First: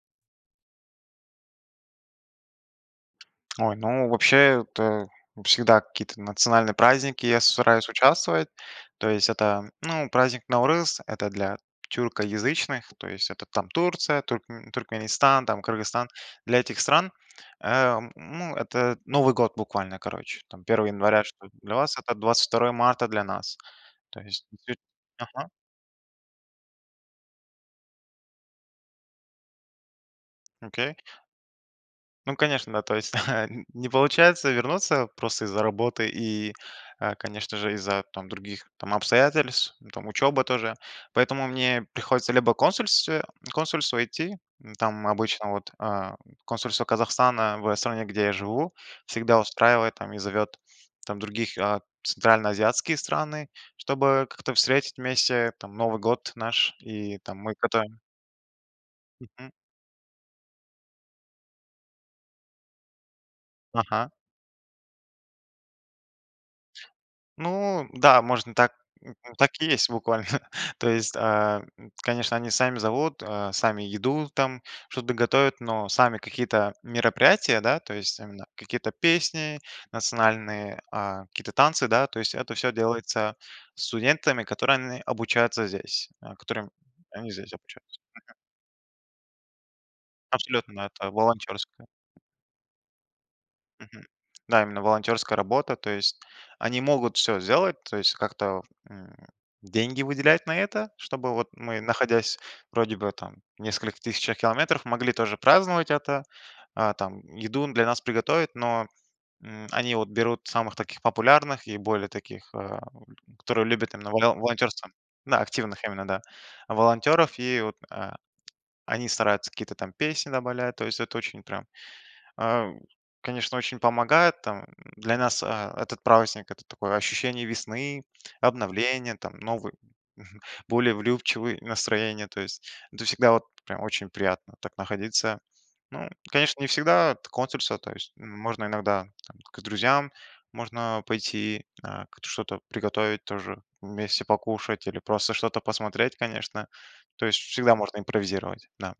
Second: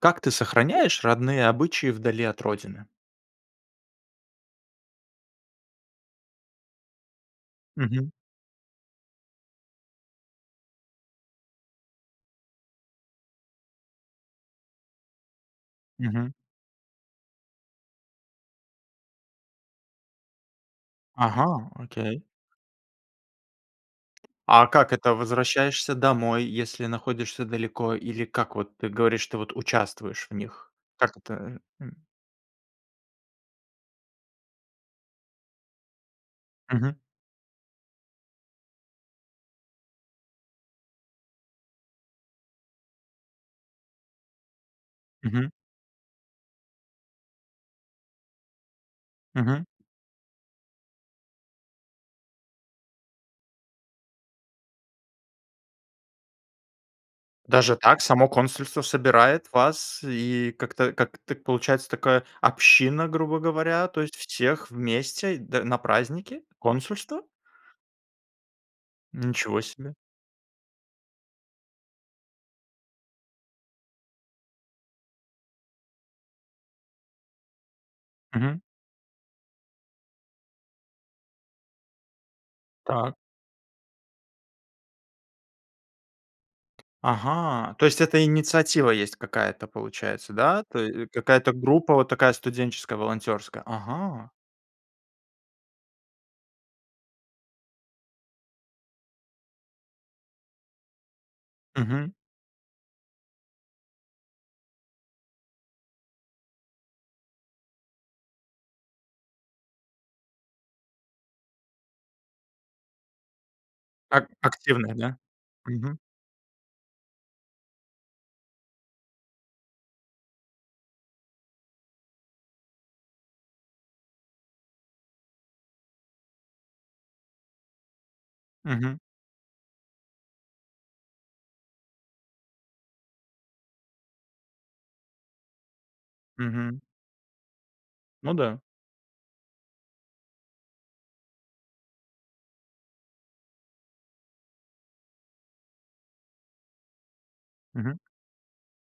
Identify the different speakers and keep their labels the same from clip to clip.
Speaker 1: Как ты сохраняешь родные обычаи вдали от родины?
Speaker 2: Ой, ну вообще это всегда какие-то национальные праздники, я с стараюсь
Speaker 1: Мгм.
Speaker 2: участвовать. То есть это, ну, праздник Наурыз- это для тюркоязычных. То есть это там Турция, туркме Туркменистан, там Кыргызстан.
Speaker 1: Мгм.
Speaker 2: Для этих стран, э, ну, это Новый год буквально. Короче, там 1 января что
Speaker 1: Ага,
Speaker 2: для вас- это
Speaker 1: окей.
Speaker 2: 22 марта для нас. То есть
Speaker 1: А
Speaker 2: несет
Speaker 1: как это-
Speaker 2: ага.
Speaker 1: возвращаешься домой, если находишься далеко, или как вот ты говоришь, ты вот участвуешь в них?
Speaker 2: Окей.
Speaker 1: Как это, э? М.
Speaker 2: Ну, конечно, да, то есть нь не получается вернуться просто из-за работы и,
Speaker 1: Мгм.
Speaker 2: а, конечно же, из-за там других там обстоятельств, ну, там учеба тоже. Поэтому мне приходится либо в консульстве в консульство идти. М, там обычно
Speaker 1: Мгм.
Speaker 2: вот, ам, консульство Казахстана в, э, стране, где я живу, всегда
Speaker 1: Мгм.
Speaker 2: устраивает там и зовет там других, а, центральноазиатские страны, чтобы как-то встретить вместе, там, Новый год наш. И там мы
Speaker 1: Даже
Speaker 2: готовим.
Speaker 1: так, само консульство
Speaker 2: Мгм.
Speaker 1: собирает вас, и как-то как-то получается такая община, грубо говоря. То
Speaker 2: Ага.
Speaker 1: есть всех вместе д на праздники? Консульство?
Speaker 2: Ну да, можно так, м м, так
Speaker 1: Ничего
Speaker 2: и есть
Speaker 1: себе.
Speaker 2: буквально. То есть, ам, конечно, они сами зовут, а, сами еду там, что-то готовят, но сами какие-то мероприятия, да, то есть именно
Speaker 1: Мгм.
Speaker 2: какие-то песни национальные, а, какие-то танцы, да. То есть это всё
Speaker 1: Так.
Speaker 2: делается студентами, которые они обучаются здесь. А, которыми они здесь
Speaker 1: Ага, то
Speaker 2: обучаются.
Speaker 1: есть это
Speaker 2: Мгм.
Speaker 1: инициатива есть какая-то, получается, да?
Speaker 2: Абсолютно,
Speaker 1: То
Speaker 2: да.
Speaker 1: е э,
Speaker 2: Это
Speaker 1: какая-то
Speaker 2: волонтерская.
Speaker 1: группа, вот такая студенческая волонтерская.
Speaker 2: Мгм.
Speaker 1: Ага!
Speaker 2: Да, именно волонтерская работа. То есть они могут всё сделать, то есть как-то, м, деньги выделять на это, чтобы вот мы,
Speaker 1: Мгм.
Speaker 2: находясь, вроде бы там в нескольких тысячах километров, могли тоже праздновать это. А, там еду для нас приготовят, но, м, они вот берут самых таких популярных и более таких, ам, которые любят именно
Speaker 1: Ак
Speaker 2: воло волонтёрство.
Speaker 1: активные, да.
Speaker 2: Да, активных
Speaker 1: Мгм.
Speaker 2: именно, да, волонтеров. И вот, а, они стараются какие-то там песни добавлять, то есть это очень прям, а, конечно, очень помогает. Там для нас, а, этот праздник- это такое ощущение весны,
Speaker 1: Мгм.
Speaker 2: обновления, там новые, более влюбчивые настроения. То есть это всегда вот прям очень приятно так находиться. Ну, конечно, не
Speaker 1: Мгм.
Speaker 2: всегда консульство. То есть, м,
Speaker 1: Ну да.
Speaker 2: можно иногда там к друзьям можно пойти, а, как-то что-то приготовить, тоже вместе покушать или просто что-то посмотреть, конечно. То есть всегда
Speaker 1: Мгм.
Speaker 2: можно импровизировать. Да.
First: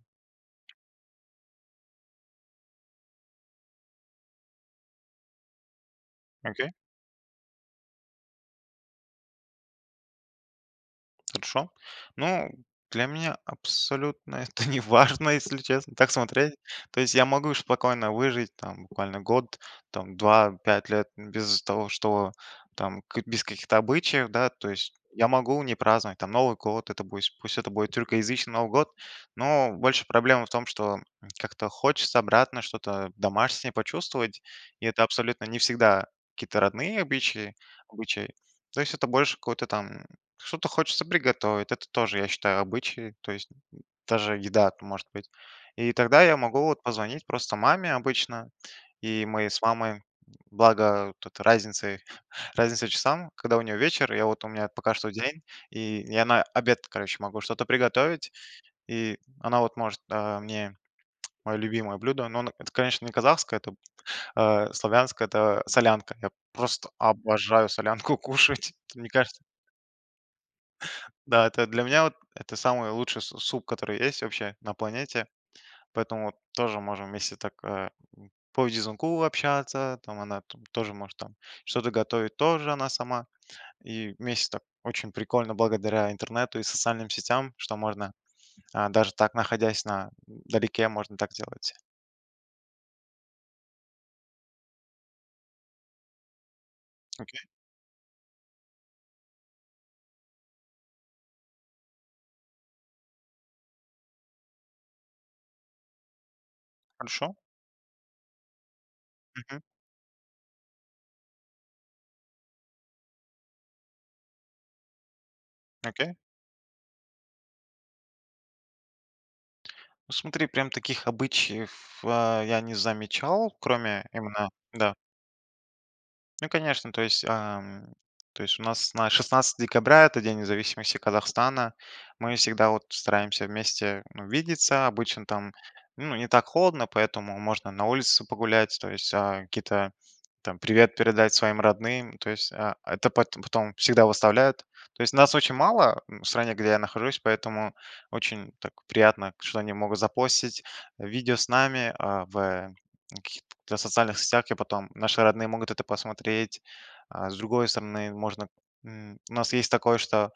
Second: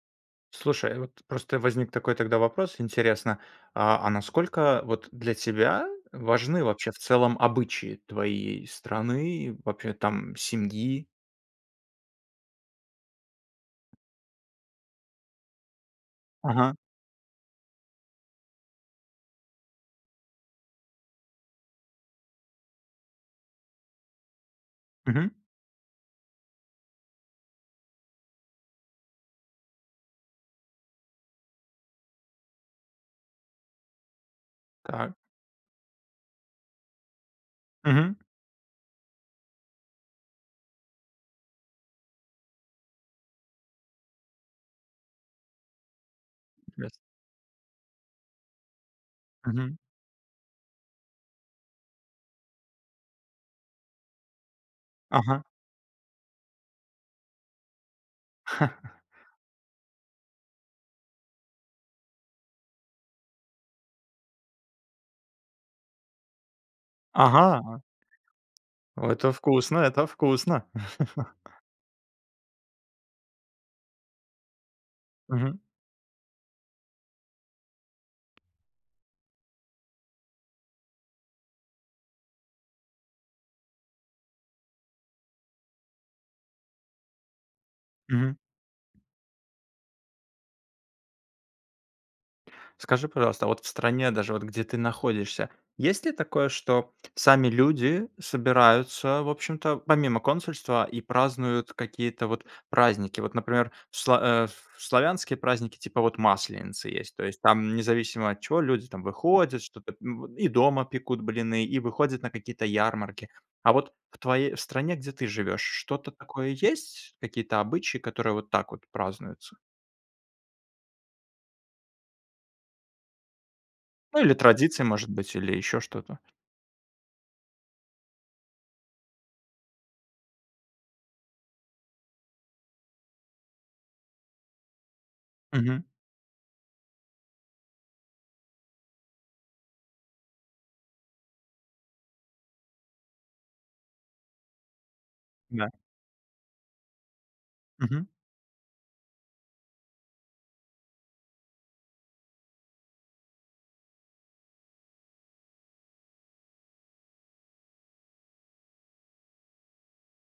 Speaker 1: Слушай, вот просто возник такой тогда вопрос. Интересно, а а насколько вот для тебя важны
Speaker 2: Окей.
Speaker 1: вообще в целом обычаи твоей страны, вообще там семьи?
Speaker 2: Хорошо. Ну, для меня абсолютно это неважно, если честно, так смотреть.
Speaker 1: Ага.
Speaker 2: То есть я могу спокойно выжить там буквально год, там 2, 5 лет н без того что, там ка без каких-то обычаев, да. То есть я
Speaker 1: Мгм.
Speaker 2: могу не праздновать там Новый год, это бу есть, пусть это будет тюркоязычный Новый год. Но больше проблема в том, что как-то хочется обратно, что-то домашнее почувствовать. И это
Speaker 1: Так.
Speaker 2: абсолютно не всегда какие-то родные обычаи
Speaker 1: Мгм.
Speaker 2: обычаи. То есть это больше какое-то там, что-то хочется приготовить, это тоже, я считаю, обычаи, то есть, м, даже еда это может быть. И тогда я могу вот
Speaker 1: Прекрасно.
Speaker 2: позвонить просто маме обычно. И мы с
Speaker 1: Мгм.
Speaker 2: мамой, благо тут разницей разница часам, когда у нее вечер, я вот, у меня пока что
Speaker 1: Ага.
Speaker 2: день. И я на обед, короче, могу что-то приготовить, и она вот может, а, мне мое любимое блюдо, но оно, это, конечно, не казахское, это а славянское. Это солянка. Я просто обожаю
Speaker 1: Ага!
Speaker 2: солянку кушать! Вот мне
Speaker 1: Это
Speaker 2: кажется.
Speaker 1: вкусно, это вкусно.
Speaker 2: Да, это для меня вот, это самый лучший су суп, который есть вообще на планете.
Speaker 1: Мгм.
Speaker 2: Поэтому вот тоже можем вместе так, э, п по видеозвонку общаться, там она тоже может там что-то готовить, тоже она сама. И вместе так, очень прикольно благодаря интернету и социальным сетям, что можно,
Speaker 1: Мгм.
Speaker 2: а, даже так, находясь на далеке, можно так делать.
Speaker 1: Скажи, пожалуйста, а вот в стране, даже вот где ты находишься, есть ли такое, что
Speaker 2: Окей.
Speaker 1: сами люди собираются, в общем-то, помимо консульства и празднуют какие-то вот праздники? Вот, например, в сла а, в в славянские праздники типа вот Масленицы есть. То
Speaker 2: Хорошо.
Speaker 1: есть там независимо от чего люди там
Speaker 2: Мгм.
Speaker 1: выходят, что-то, м, и дома пекут блины, и выходят на какие-то ярмарки. А вот в твоей стране, где ты живешь, что-то
Speaker 2: Окей.
Speaker 1: такое есть? Какие-то обычаи, которые вот так вот празднуются?
Speaker 2: Ну, смотри, прям таких обычаев, а, я не замечал, кроме
Speaker 1: Ну или
Speaker 2: именно
Speaker 1: традиция,
Speaker 2: да.
Speaker 1: может быть. Или еще что-то?
Speaker 2: Ну, конечно, то есть, ам, то есть у нас на 16 декабря- это День независимости Казахстана. Мы всегда, вот, стараемся вместе, ну, видеться, обычно там,
Speaker 1: Мгм.
Speaker 2: ну, не так холодно, поэтому можно на улице погулять, то есть, а, какие-то там привет передать своим родным. То есть, а, это пат потом всегда выставляют. То есть нас очень
Speaker 1: Да.
Speaker 2: мало, м, в стране, где я нахожусь, поэтому
Speaker 1: Мгм.
Speaker 2: очень так приятно, что они могут запостить видео с нами, а, в, э, в каких-то социальных сетях, и потом наши родные могут это посмотреть. А с другой стороны можно, м, у нас есть такое, что,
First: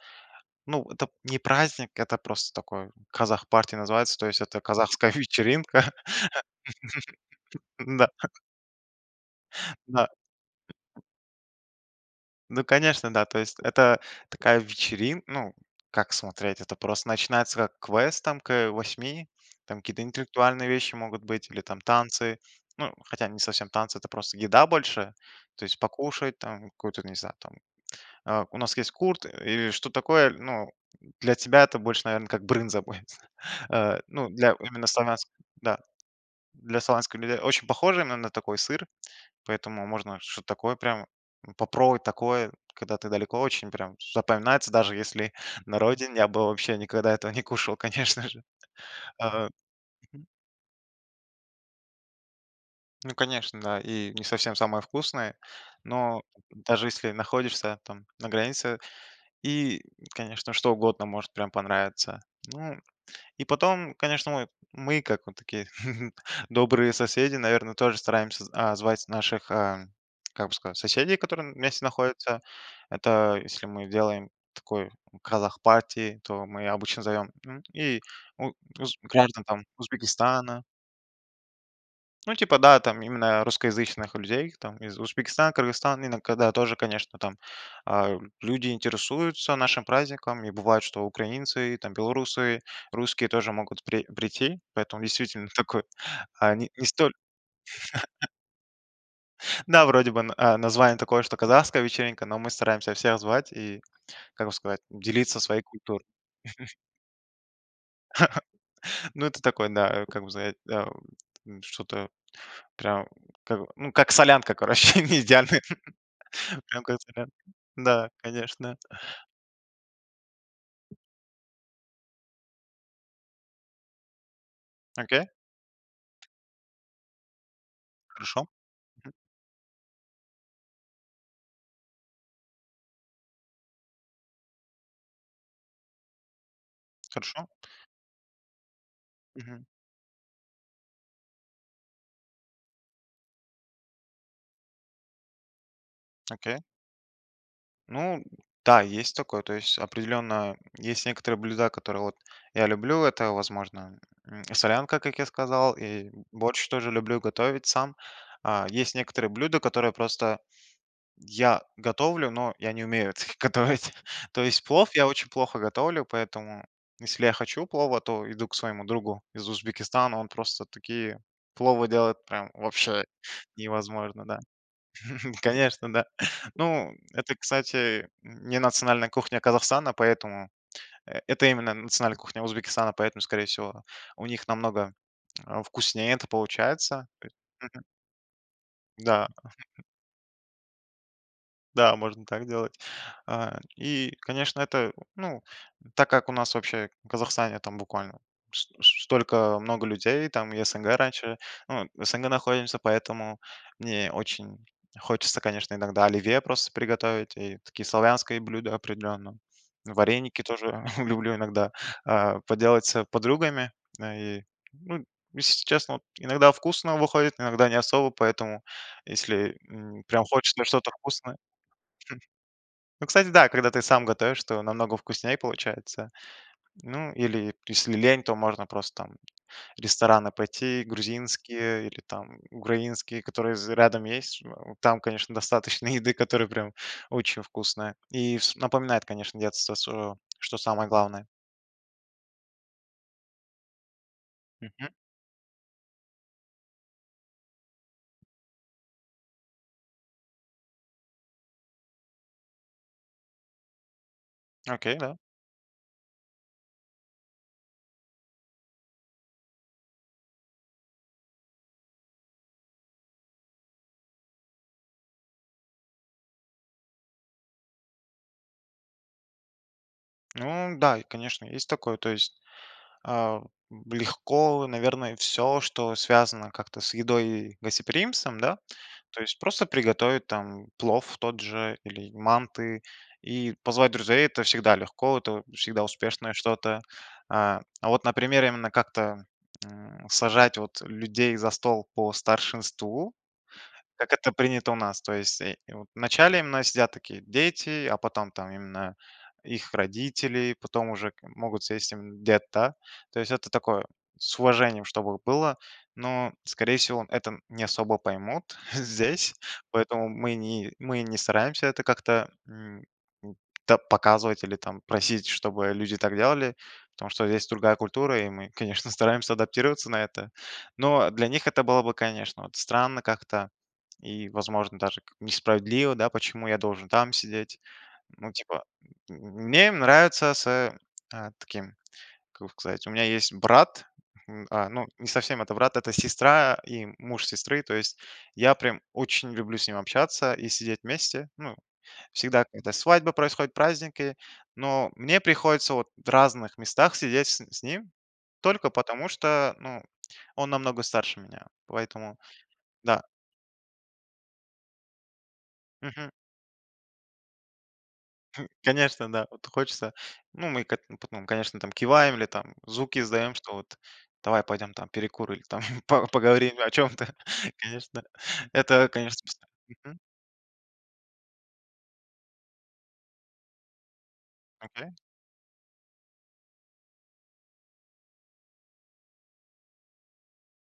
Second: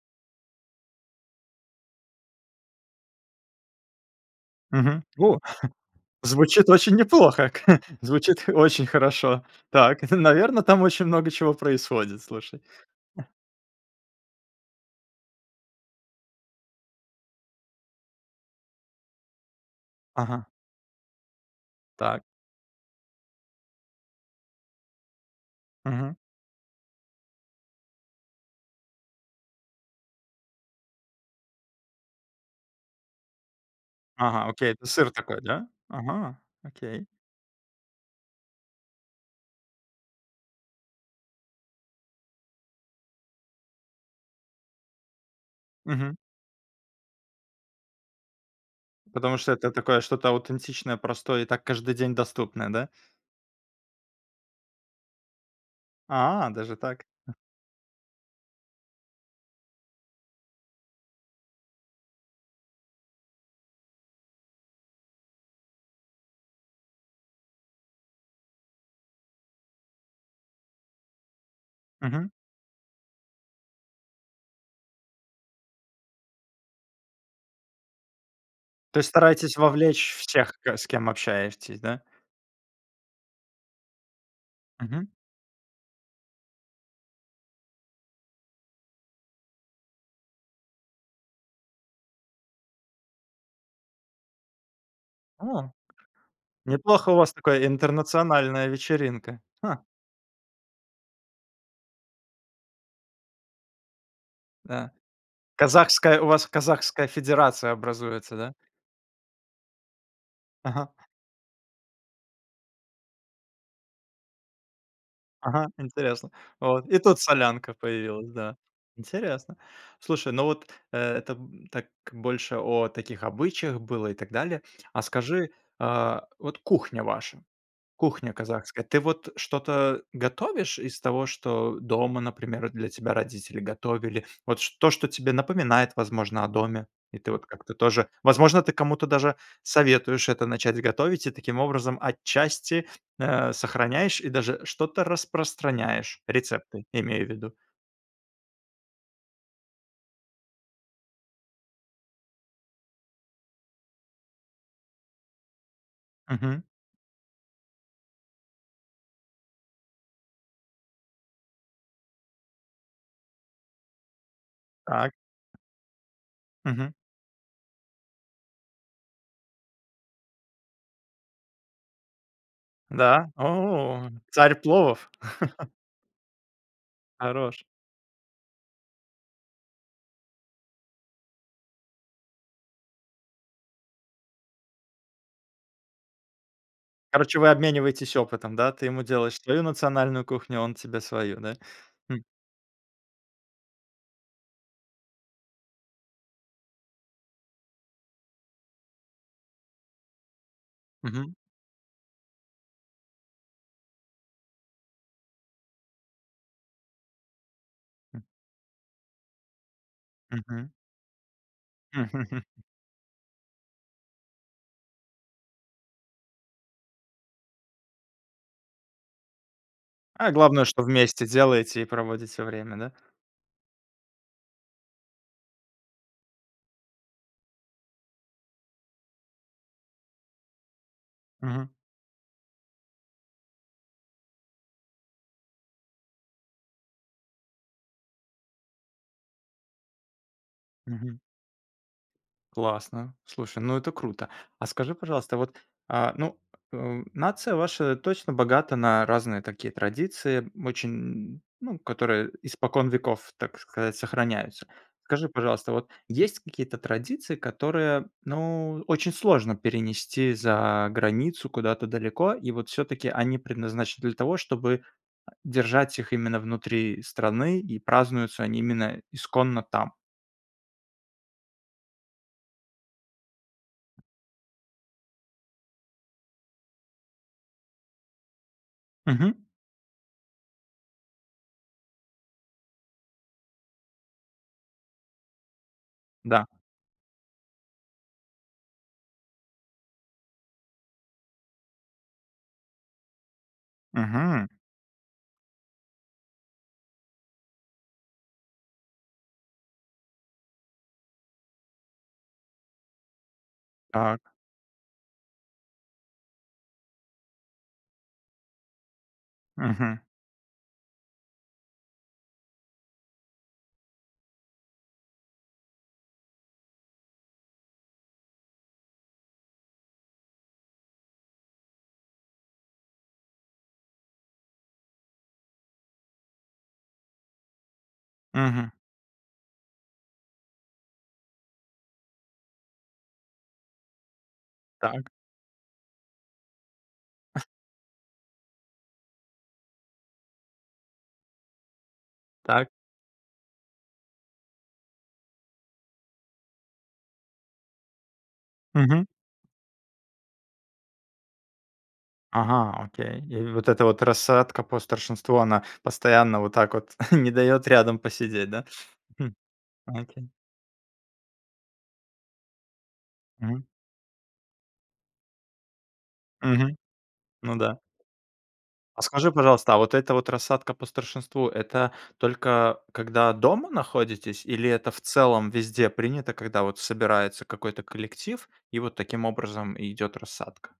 Speaker 2: ну, это не праздник- это просто такой "Казах партия" называется. То есть это
Speaker 1: Мгм.
Speaker 2: казахская
Speaker 1: О,
Speaker 2: вечеринка.
Speaker 1: звучит очень неплохо, к э!
Speaker 2: Н-да. Ха.
Speaker 1: Звучит очень хорошо. Так,
Speaker 2: Да.
Speaker 1: н наверно, там очень много чего происходит. Слушай.
Speaker 2: Ну, конечно, да,
Speaker 1: Эх.
Speaker 2: то есть это такая вечерин ну, как смотреть? Это просто начинается как квест там, к, э, 8. Там какие-то
Speaker 1: Ага.
Speaker 2: интеллектуальные вещи могут быть или там
Speaker 1: Так.
Speaker 2: танцы, ну, хотя не совсем танцы, это просто еда больше. То есть
Speaker 1: Мгм.
Speaker 2: покушать, там какое-то, не знаю там, э, у нас есть курт и и что-то такое, ну, для тебя это больше, наверно, как брынза будет. Э, ну,
Speaker 1: Ага.
Speaker 2: для
Speaker 1: Окей.
Speaker 2: именно
Speaker 1: Это сыр
Speaker 2: славянской
Speaker 1: такой. Да?
Speaker 2: да.
Speaker 1: Ага.
Speaker 2: Для
Speaker 1: Окей.
Speaker 2: славянских людей очень похоже, но именно такой сыр, поэтому можно что-то такое прям, м, попробовать такое, когда ты далеко очень, прям з запоминается. Даже если на родине
Speaker 1: Мгм.
Speaker 2: я бы вообще никогда этого не кушал, конечно же.
Speaker 1: Потому
Speaker 2: А.
Speaker 1: что это такое
Speaker 2: Мгм.
Speaker 1: что-то аутентичное, простое и так каждый день доступное, да?
Speaker 2: Ну, конечно, да и не совсем самое вкусное, но
Speaker 1: А, даже
Speaker 2: даже
Speaker 1: так?
Speaker 2: если
Speaker 1: А.
Speaker 2: находишься там на границе, и, конечно, что угодно может прям понравиться. Ну и потом, конечно, мы мы, как вот такие добрые соседи, наверно, тоже стараемся, а, звать наших, ам, как бы сказать, соседей, которые вместе
Speaker 1: Мгм.
Speaker 2: находятся. Это если мы делаем такой казах-парти, то мы обычно зовем, ну и у уз
Speaker 1: То есть
Speaker 2: граждан
Speaker 1: стараетесь
Speaker 2: там
Speaker 1: вовлечь всех,
Speaker 2: Узбекистана.
Speaker 1: ка с кем общаетесь, да?
Speaker 2: Ну, типа да, там именно русскоязычных людей, их там, из
Speaker 1: Мгм.
Speaker 2: Узбекистана, Кыргызстана, именно когда тоже, конечно, там. А, люди интересуются нашим праздником, и бывает, что украинцы, там, белорусы, русские тоже могут при прийти. Поэтому действительно
Speaker 1: О!
Speaker 2: такое, а не не
Speaker 1: Неплохо,
Speaker 2: столь
Speaker 1: у вас такая интернациональная вечеринка. Ха.
Speaker 2: Да, вроде бы на название такое, что "Казахская вечеринка". Но мы стараемся всех звать и, как бы сказать,
Speaker 1: Да,
Speaker 2: делиться своей культурой.
Speaker 1: казахская у вас казахская федерация образуется, да?
Speaker 2: Ну, это такое, да, а как бы за это,
Speaker 1: Ага.
Speaker 2: м что-то прям, как. Ну, как солянка, короче, не идеальная.
Speaker 1: Ага, интересно.
Speaker 2: Прям
Speaker 1: Вот. И
Speaker 2: как
Speaker 1: тут
Speaker 2: солянка.
Speaker 1: солянка
Speaker 2: Да,
Speaker 1: появилась, да.
Speaker 2: конечно.
Speaker 1: Интересно. Слушай, ну вот, э, это так больше о таких обычаях было и так далее. А
Speaker 2: Окей.
Speaker 1: скажи, а вот кухня ваша, кухня
Speaker 2: Хорошо.
Speaker 1: казахская. Ты
Speaker 2: Мгм.
Speaker 1: вот что-то готовишь из того, что дома, например, для тебя родители готовили? Вот ш то, что тебе напоминает, возможно, о доме? И ты вот
Speaker 2: Хорошо.
Speaker 1: как-то тоже, возможно, ты кому-то даже
Speaker 2: Мгм.
Speaker 1: советуешь это начать готовить и таким образом отчасти, а, сохраняешь и даже что-то распространяешь.
Speaker 2: Окей.
Speaker 1: Рецепты, имею в виду.
Speaker 2: Ну, д да, есть такое. То есть определенно есть некоторые блюда, которые вот, я люблю. Это, возможно, м, солянка, как я сказал, и
Speaker 1: Мгм.
Speaker 2: борщ тоже люблю готовить сам. А есть некоторые блюда, которые просто я готовлю, но я не умею это г готовить. То есть плов я
Speaker 1: Так.
Speaker 2: очень плохо готовлю, поэтому
Speaker 1: Мгм.
Speaker 2: если я хочу плова, то иду к своему другу из Узбекистана. Он просто такие пловы делает, прям вообще
Speaker 1: Да. О,
Speaker 2: невозможно, да.
Speaker 1: царь пловов!
Speaker 2: Конечно, да. Ну, это,
Speaker 1: Хорош!
Speaker 2: кстати, м, не национальная кухня Казахстана, поэтому, э это именно национальная кухня Узбекистана. Поэтому, скорее всего, у них намного, э, вкуснее это получается. То есть,
Speaker 1: Короче, вы
Speaker 2: мгм.
Speaker 1: обмениваетесь опытом, да. Ты ему
Speaker 2: Да.
Speaker 1: делаешь свою национальную кухню, а он тебе свою, да.
Speaker 2: Да, можно
Speaker 1: М.
Speaker 2: так делать. А и конечно, это, ну, так как у нас вообще в Казахстане там буквально с столько много людей. Там и СНГ
Speaker 1: Мгм.
Speaker 2: раньше, ну вот в СНГ находимся, поэтому мне очень хочется, конечно, иногда оливье просто приготовить. И такие славянские блюда, определенно, вареники
Speaker 1: Мгм.
Speaker 2: тоже люблю иногда, а, поделать с подругами. Э, и, ну, если честно вот, иногда вкусно выходит, иногда не особо. Поэтому если, м, прям
Speaker 1: А
Speaker 2: хочется
Speaker 1: главное, что
Speaker 2: что-то
Speaker 1: вместе
Speaker 2: вкусное
Speaker 1: делаете и проводите время, да?
Speaker 2: ну, кстати, да, когда ты сам готовишь, то намного вкуснее получается. Ну или если лень, то можно просто там в рестораны пойти
Speaker 1: Мгм.
Speaker 2: грузинские или там украинские, которые з рядом есть. Ж о там, конечно, достаточно еды, которая прям очень вкусная и вс напоминает, конечно, детство своё, что самое
Speaker 1: Мгм.
Speaker 2: главное.
Speaker 1: Классно, слушай, ну, это круто! А
Speaker 2: Мгм.
Speaker 1: скажи, пожалуйста, вот, а, ну, э, нация ваша точно богата на разные такие традиции очень, ну, которые испокон веков, так сказать, сохраняются.
Speaker 2: Окей, да.
Speaker 1: Скажи, пожалуйста, вот есть какие-то традиции, которые, ну, очень сложно перенести за границу, куда-то далеко? И вот всё-таки они предназначены для того, чтобы, э, держать их именно внутри страны, и празднуются они именно исконно там?
Speaker 2: Ну да, и конечно. Есть такое. То есть, а, легко, наверное, всё, что связано как-то с едой и гостеприимством, да. То есть
Speaker 1: Мгм.
Speaker 2: просто приготовить там плов тот же или манты и позвать друзей- это всегда легко, это всегда успешное
Speaker 1: Да.
Speaker 2: что-то. А, а вот, например, именно как-то, м, сажать вот людей за стол по старшинству, как это
Speaker 1: Мгм.
Speaker 2: принято у нас. То есть, э, вот в начале именно сидят такие дети, а потом там именно их родители, потом уже к могут сесть именно дед, да. То есть это такое-
Speaker 1: Так.
Speaker 2: с уважением чтобы было, но, скорее всего, это не особо поймут здесь.
Speaker 1: Мгм.
Speaker 2: Поэтому мы не мы не стараемся это как-то, м, м, та показывать или там просить, чтобы люди так делали. Потому что здесь другая культура, и мы, конечно, стараемся адаптироваться на это. Но для них это было бы, конечно, вот странно как-то и, возможно, даже как несправедливо, да. "Почему я должен там сидеть?" Ну, типа.
Speaker 1: Мгм.
Speaker 2: М, мне нравится с, э а, таким, как бы сказать. У меня есть брат, м, а, ну,
Speaker 1: Так.
Speaker 2: не совсем это брат, это сестра и муж сестры. То есть я прям очень люблю с ним общаться и сидеть вместе. Ну, всегда,
Speaker 1: Так.
Speaker 2: когда свадьбы происходят, праздники, но мне приходится вот в разных местах сидеть с н с ним только
Speaker 1: Мгм.
Speaker 2: потому что, ну, он намного старше меня. Поэтому
Speaker 1: Ага,
Speaker 2: да.
Speaker 1: окей. И вот эта вот рассадка по старшинству, она
Speaker 2: Мгм.
Speaker 1: постоянно вот так вот не дает рядом
Speaker 2: Хм.
Speaker 1: посидеть, да.
Speaker 2: Конечно, да.
Speaker 1: Хм,
Speaker 2: Вот хочется,
Speaker 1: окей.
Speaker 2: ну, мы ко потом, конечно, там киваем или там звуки издаем, что
Speaker 1: Мгм.
Speaker 2: вот, давай пойдем там, перекур или там по поговорим о
Speaker 1: Мгм,
Speaker 2: чем-то.
Speaker 1: ну да.
Speaker 2: Конечно. Это,
Speaker 1: А
Speaker 2: конечно,
Speaker 1: скажи,
Speaker 2: пс
Speaker 1: пожалуйста, а вот
Speaker 2: мгм.
Speaker 1: эта вот рассадка по старшинству- это только когда дома находитесь, или
Speaker 2: Окей.
Speaker 1: это в целом везде принято, когда вот собирается какой-то коллектив и вот таким образом и идет рассадка?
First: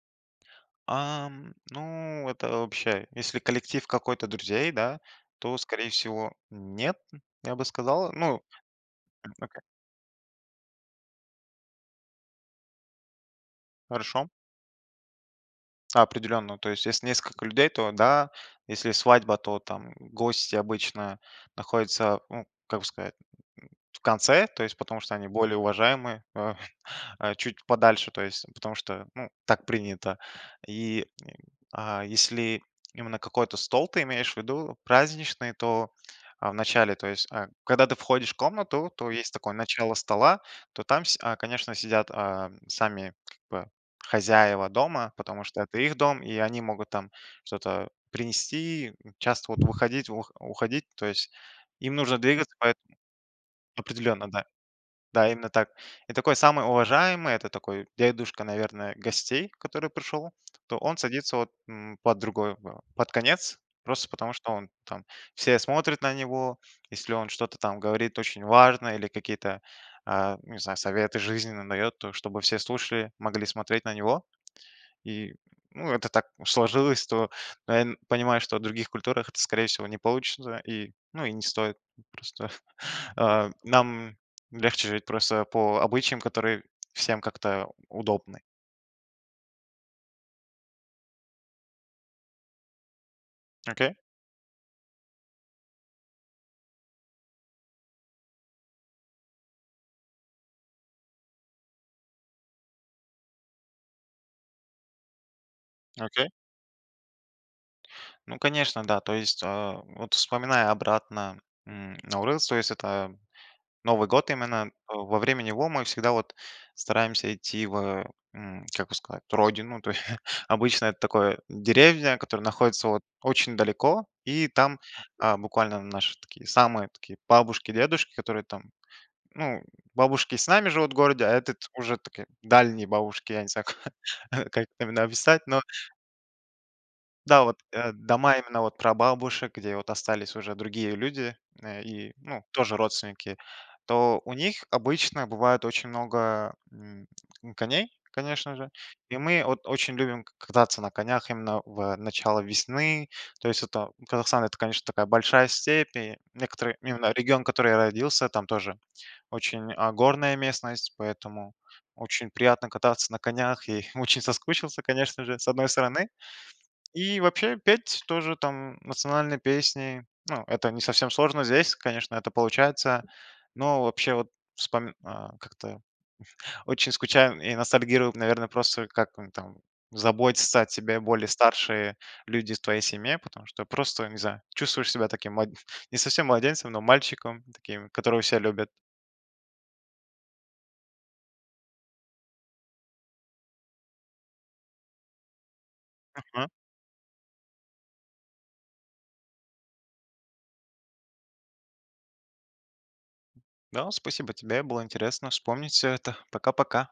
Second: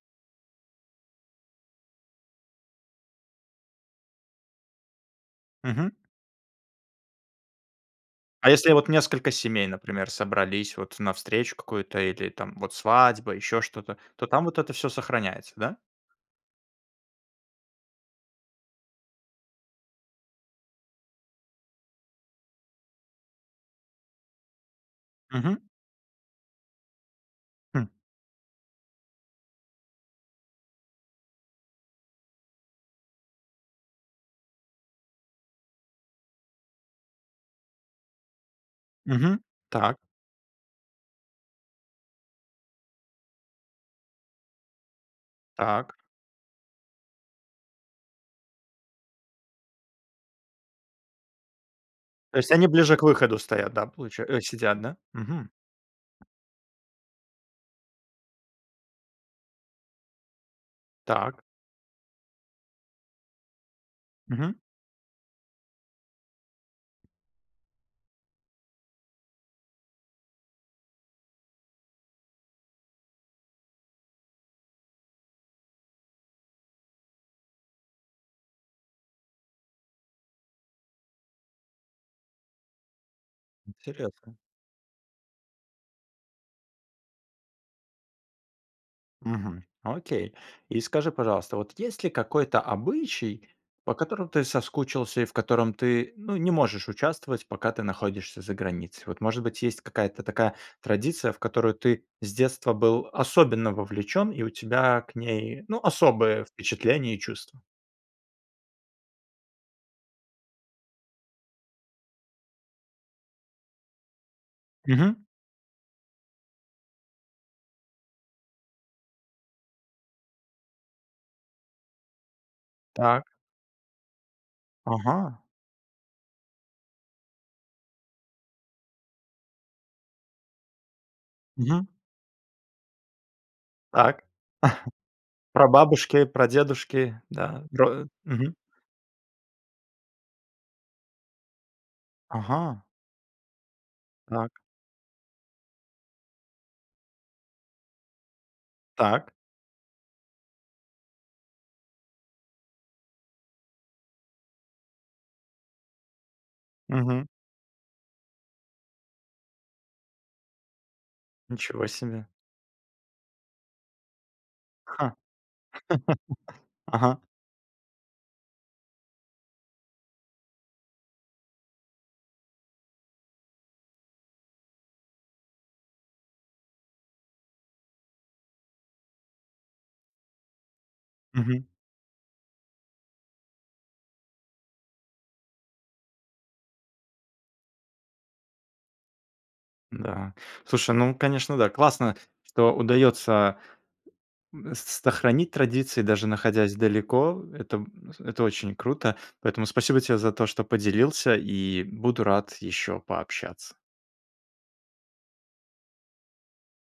Speaker 2: Ам, ну, это вообще, если коллектив какой-то друзей, да, то
Speaker 1: Мгм.
Speaker 2: скорее всего нет, я бы сказал, ну,
Speaker 1: А если я, вот, несколько
Speaker 2: окей.
Speaker 1: семей, например, собрались, вот, на встречу какую-то, или, там, вот, свадьба, ещё что-то, то
Speaker 2: Хорошо.
Speaker 1: там вот это всё сохраняется, да?
Speaker 2: Определенно, то есть если несколько людей, то да, если свадьба, то, там, гости обычно находятся, м, как бы сказать, м, в конце, то есть потому что они
Speaker 1: Мгм.
Speaker 2: более уважаемые, а, а чуть
Speaker 1: М.
Speaker 2: подальше, то есть потому что, ну, так принято. И, и, а если именно какой-то стол ты имеешь в виду, праздничный, то, а, вначале, то есть, а, когда ты входишь в комнату, то есть
Speaker 1: Мгм.
Speaker 2: такое начало
Speaker 1: Так.
Speaker 2: стола, то там сь а, конечно сидят, а, сами, как бы, хозяева дома, потому что это их
Speaker 1: Так.
Speaker 2: дом, и они могут, там, что-то принести, часто, вот, выходить, ух уходить. То есть им нужно
Speaker 1: То есть
Speaker 2: двигаться.
Speaker 1: они
Speaker 2: Поэтому
Speaker 1: ближе к выходу стоят, да, получа
Speaker 2: определенно,
Speaker 1: э
Speaker 2: да.
Speaker 1: сидят, да?
Speaker 2: Да, именно
Speaker 1: Мгм.
Speaker 2: так. И такой, самый уважаемый- это такой дедушка, наверное, гостей, который пришел, то он садится
Speaker 1: Так.
Speaker 2: вот, м, под другой ва под конец, просто потому что
Speaker 1: Мгм.
Speaker 2: он там, все смотрят на него. Если он что-то, там, говорит очень важное, или какие-то, а, ну не знаю, советы жизненные дает, то чтобы все слушали, могли смотреть на него. И, ну это так сложилось, то пэн понимаю, что у других культурах это скорее всего не получится, и, ну и не стоит. Просто, а, нам
Speaker 1: Интересно.
Speaker 2: легче жить просто по обычаям, которые всем как-то удобны.
Speaker 1: Мгм. Окей. И скажи, пожалуйста, вот есть ли какой-то обычай,
Speaker 2: Окей.
Speaker 1: по которому ты соскучился, и в котором ты, ну, не можешь участвовать, пока ты находишься за границей? Вот, может быть, есть какая-то такая традиция, в которую ты с детства был особенно вовлечен, и у тебя к ней, ну,
Speaker 2: Окей.
Speaker 1: особые впечатления и чувства?
Speaker 2: Ну конечно, да, то есть, а, вот вспоминая обратно, м, Наурыз, то есть это, новый год именно, а,
Speaker 1: Мгм.
Speaker 2: во время него мы всегда, вот, стараемся идти в, э, м, как бы сказать, родину, то е обычно это такое, деревня, которая находится, вот,
Speaker 1: Так.
Speaker 2: очень далеко, и там, а,
Speaker 1: Ага.
Speaker 2: буквально наши такие, самые такие бабушки-дедушки, которые там, ну бабушки с нами живут в городе, а этот,
Speaker 1: Мгм.
Speaker 2: уже такие дальние бабушки, я не знаю
Speaker 1: Так.
Speaker 2: ка как именно описать. Но
Speaker 1: Прабабушки, прадедушки,
Speaker 2: да вот,
Speaker 1: да,
Speaker 2: э,
Speaker 1: бро
Speaker 2: дома
Speaker 1: мгм.
Speaker 2: именно, вот, прабабушек, где, вот, остались уже другие люди, э, и, ну, тоже
Speaker 1: Ага.
Speaker 2: родственники, то у
Speaker 1: Так.
Speaker 2: них обычно бывает очень много, м, м, коней, конечно же, и
Speaker 1: Так.
Speaker 2: мы от очень любим к кататься на конях, именно в начале весны. То есть это Казахстан- это конечно такая большая степь и некоторые. [unintelligible]
Speaker 1: Мгм.
Speaker 2: Регион, который я родился, там тоже очень, а, горная местность, поэтому
Speaker 1: Ничего себе!
Speaker 2: очень приятно кататься на конях и очень соскучился конечно же, с одной стороны.
Speaker 1: Ага.
Speaker 2: И вообще, петь- тоже, там, национальные песни, ну, это не совсем сложно здесь, конечно, это получается. Но вообще вот вспоми а как-то, очень скучаю и ностальгируем, наверно, просто как он там заботится о тебе, более
Speaker 1: Мгм.
Speaker 2: старшие люди в твоей семье, потому что просто не знаю, чувствуешь себя таким млад не совсем младенцем, но мальчиком, таким, которого все любят.
Speaker 1: Да, слушай, ну конечно, да, классно, что удается, м, с сохранить традиции, даже
Speaker 2: Ага.
Speaker 1: находясь далеко, это это очень круто, поэтому спасибо тебе за то, что поделился, и буду рад ещё пообщаться.
Speaker 2: Да, спасибо тебе, было интересно вспомнить всё это. Пока-пока!